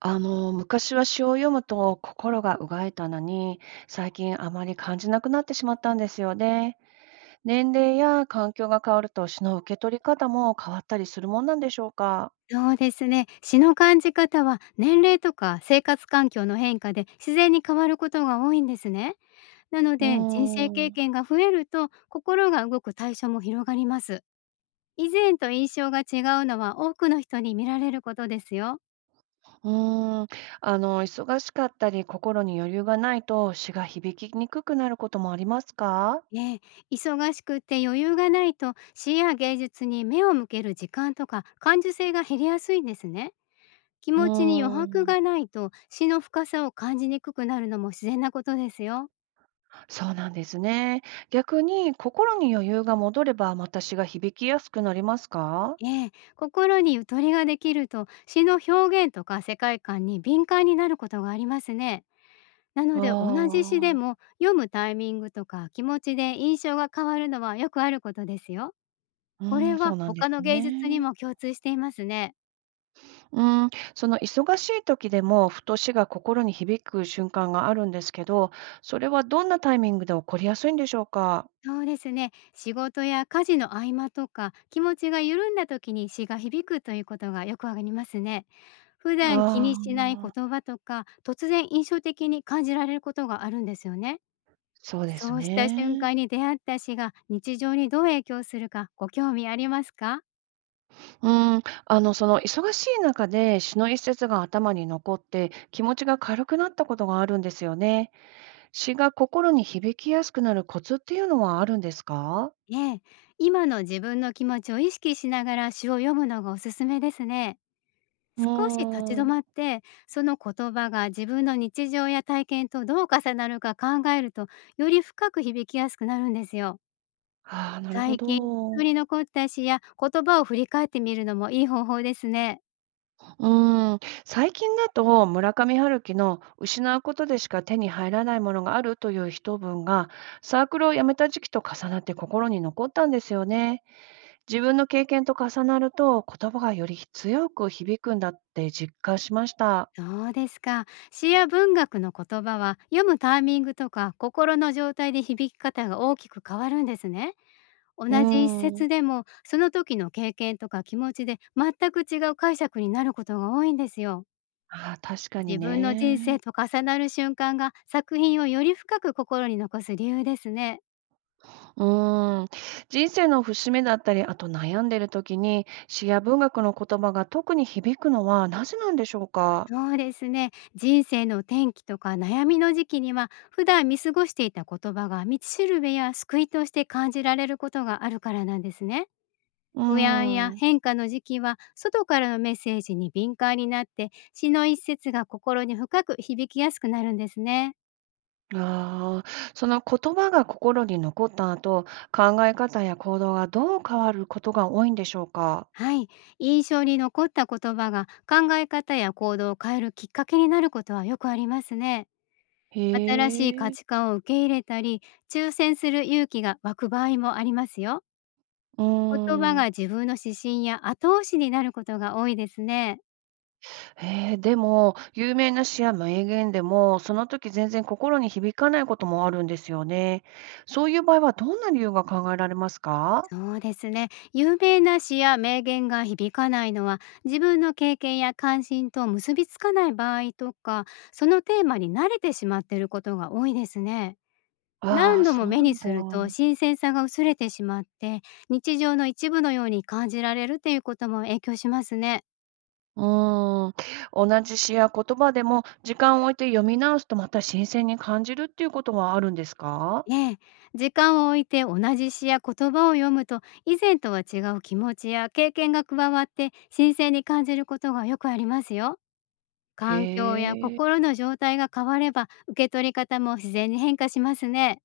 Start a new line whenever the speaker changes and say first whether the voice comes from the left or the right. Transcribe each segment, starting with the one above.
right: 昔は詩を読むと心がうがえたのに、最近あまり感じなくなってしまったんですよね。年齢や環境が変わると詩の受け取り方も変わったりするもんなんでしょうか。
left: そうですね。詩の感じ方は年齢とか生活環境の変化で自然に変わることが多いんですね。なの
right: う
left: で、人生
right: ー
left: 経
right: ん、う
left: 験が増えると心が動く対象も広がります。以前と印象が違うのは多くの人に見られることですよ。
right: ーん、忙しかったり心に余裕がないと詩が響きにくくなることもありますか。
left: ええ、忙しくて余裕がないと詩や芸術に目を向ける時間とか感受性が減りやすいんですね。気
right: う
left: 持ちに余
right: ー
left: 白
right: ん、
left: がないと詩の深さを感じにくくなるのも自然なことですよ。
right: そうなんですね。逆に心に余裕が戻ればまた詩が響きやすくなりますか。
left: ええ、心にゆとりができると詩の表現とか世界観に敏感になることがありますね。なの
right: あ
left: で、同じ詩で
right: あー。
left: も読むタイミングとか気持ちで印象が変わるのはよくあることですよ。
right: う
left: こ
right: ー
left: れ
right: そう
left: は
right: なんで
left: 他
right: す
left: の芸術に
right: ね。
left: も共通していますね。
right: うーん、その忙しい時でも、ふと死が心に響く瞬間があるんですけど、それはどんなタイミングで起こりやすいんでしょうか？
left: そうですね。仕事や家事の合間とか気持ちが緩んだ時に詩が響くということがよくありますね。普段気に
right: あ
left: しない言
right: あ、
left: 葉とか突然印象的に感じられることがあるんですよね。
right: そうです
left: そうした瞬
right: ね。
left: 間に出会った詩が日常にどう影響するか、ご興味ありますか？
right: その忙しい中で詩の一節が頭に残って、気持ちが軽くなったことがあるんですよね。詩が心に響きやすくなるコツっていうのはあるんですか？
left: ええ、今の自分の気持ちを意識しながら詩を読むのがおすすめですね。
right: う
left: 少し立ち
right: ー
left: 止
right: ん、
left: まって、その言葉が自分の日常や体験とどう重なるか考えると、より深く響きやすくなるんですよ。
right: ああ、なるほ
left: 最近印象
right: ど。
left: に残った詩や言葉を振り返ってみるのもいい方法ですね。
right: うーん、最近だと村上春樹の「失うことでしか手に入らないものがある」という一文がサークルを辞めた時期と重なって心に残ったんですよね。自分の経験と重なると言葉がより強く響くんだって実感しました。
left: そうですか。詩や文学の言葉は読むタイミングとか心の状態で響き方が大きく変わるんですね。同
right: う
left: じ一
right: ーん。
left: 節でも、その時の経験とか気持ちで全く違う解釈になることが多いんですよ。
right: ああ、確かに
left: 自分の人生
right: ね。
left: と重なる瞬間が作品をより深く心に残す理由ですね。
right: うーん。人生の節目だったり、あと悩んでる時に詩や文学の言葉が特に響くのはなぜなんでしょうか？
left: そうですね。人生の転機とか悩みの時期には、普段見過ごしていた言葉が道しるべや救いとして感じられることがあるからなんですね。
right: うー
left: 不安や
right: ん。
left: 変化の時期は外からのメッセージに敏感になって、詩の一節が心に深く響きやすくなるんですね。
right: ああ、その言葉が心に残った後、考え方や行動がどう変わることが多いんでしょうか？
left: はい、印象に残った言葉が考え方や行動を変えるきっかけになることはよくありますね。
right: へ
left: 新しい価
right: え。
left: 値観を受け入れたり、抽選する勇気が湧く場合もありますよ。
right: うー
left: 言葉が
right: ん。
left: 自分の指針や後押しになることが多いですね。
right: ええ、でも、有名な詩や名言でも、その時全然心に響かないこともあるんですよね。そういう場合はどんな理由が考えられますか？
left: そうですね。有名な詩や名言が響かないのは、自分の経験や関心と結びつかない場合とか、そのテーマに慣れてしまっていることが多いですね。
right: ああ
left: 何
right: ー、
left: 度も
right: そう
left: 目
right: な
left: に
right: んだ。
left: すると新鮮さが薄れてしまって、日常の一部のように感じられるということも影響しますね。
right: うーん。同じ詩や言葉でも、時間を置いて読み直すとまた新鮮に感じるっていうことはあるんですか？
left: ええ、時間を置いて同じ詩や言葉を読むと、以前とは違う気持ちや経験が加わって、新鮮に感じることがよくありますよ。環境や
right: へえ。
left: 心の状態が変われば、受け取り方も自然に変化しますね。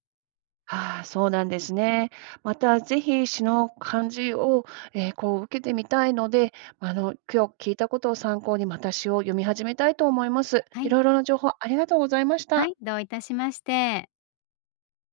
right: ああ、そうなんですね。またぜひ詩の漢字を、ええ、こう受けてみたいので、今日聞いたことを参考にまた詩を読み始めたいと思います。
left: は
right: い
left: い、
right: ろいろな情報ありがとうございまし
left: は
right: た。
left: い、どういたしまして。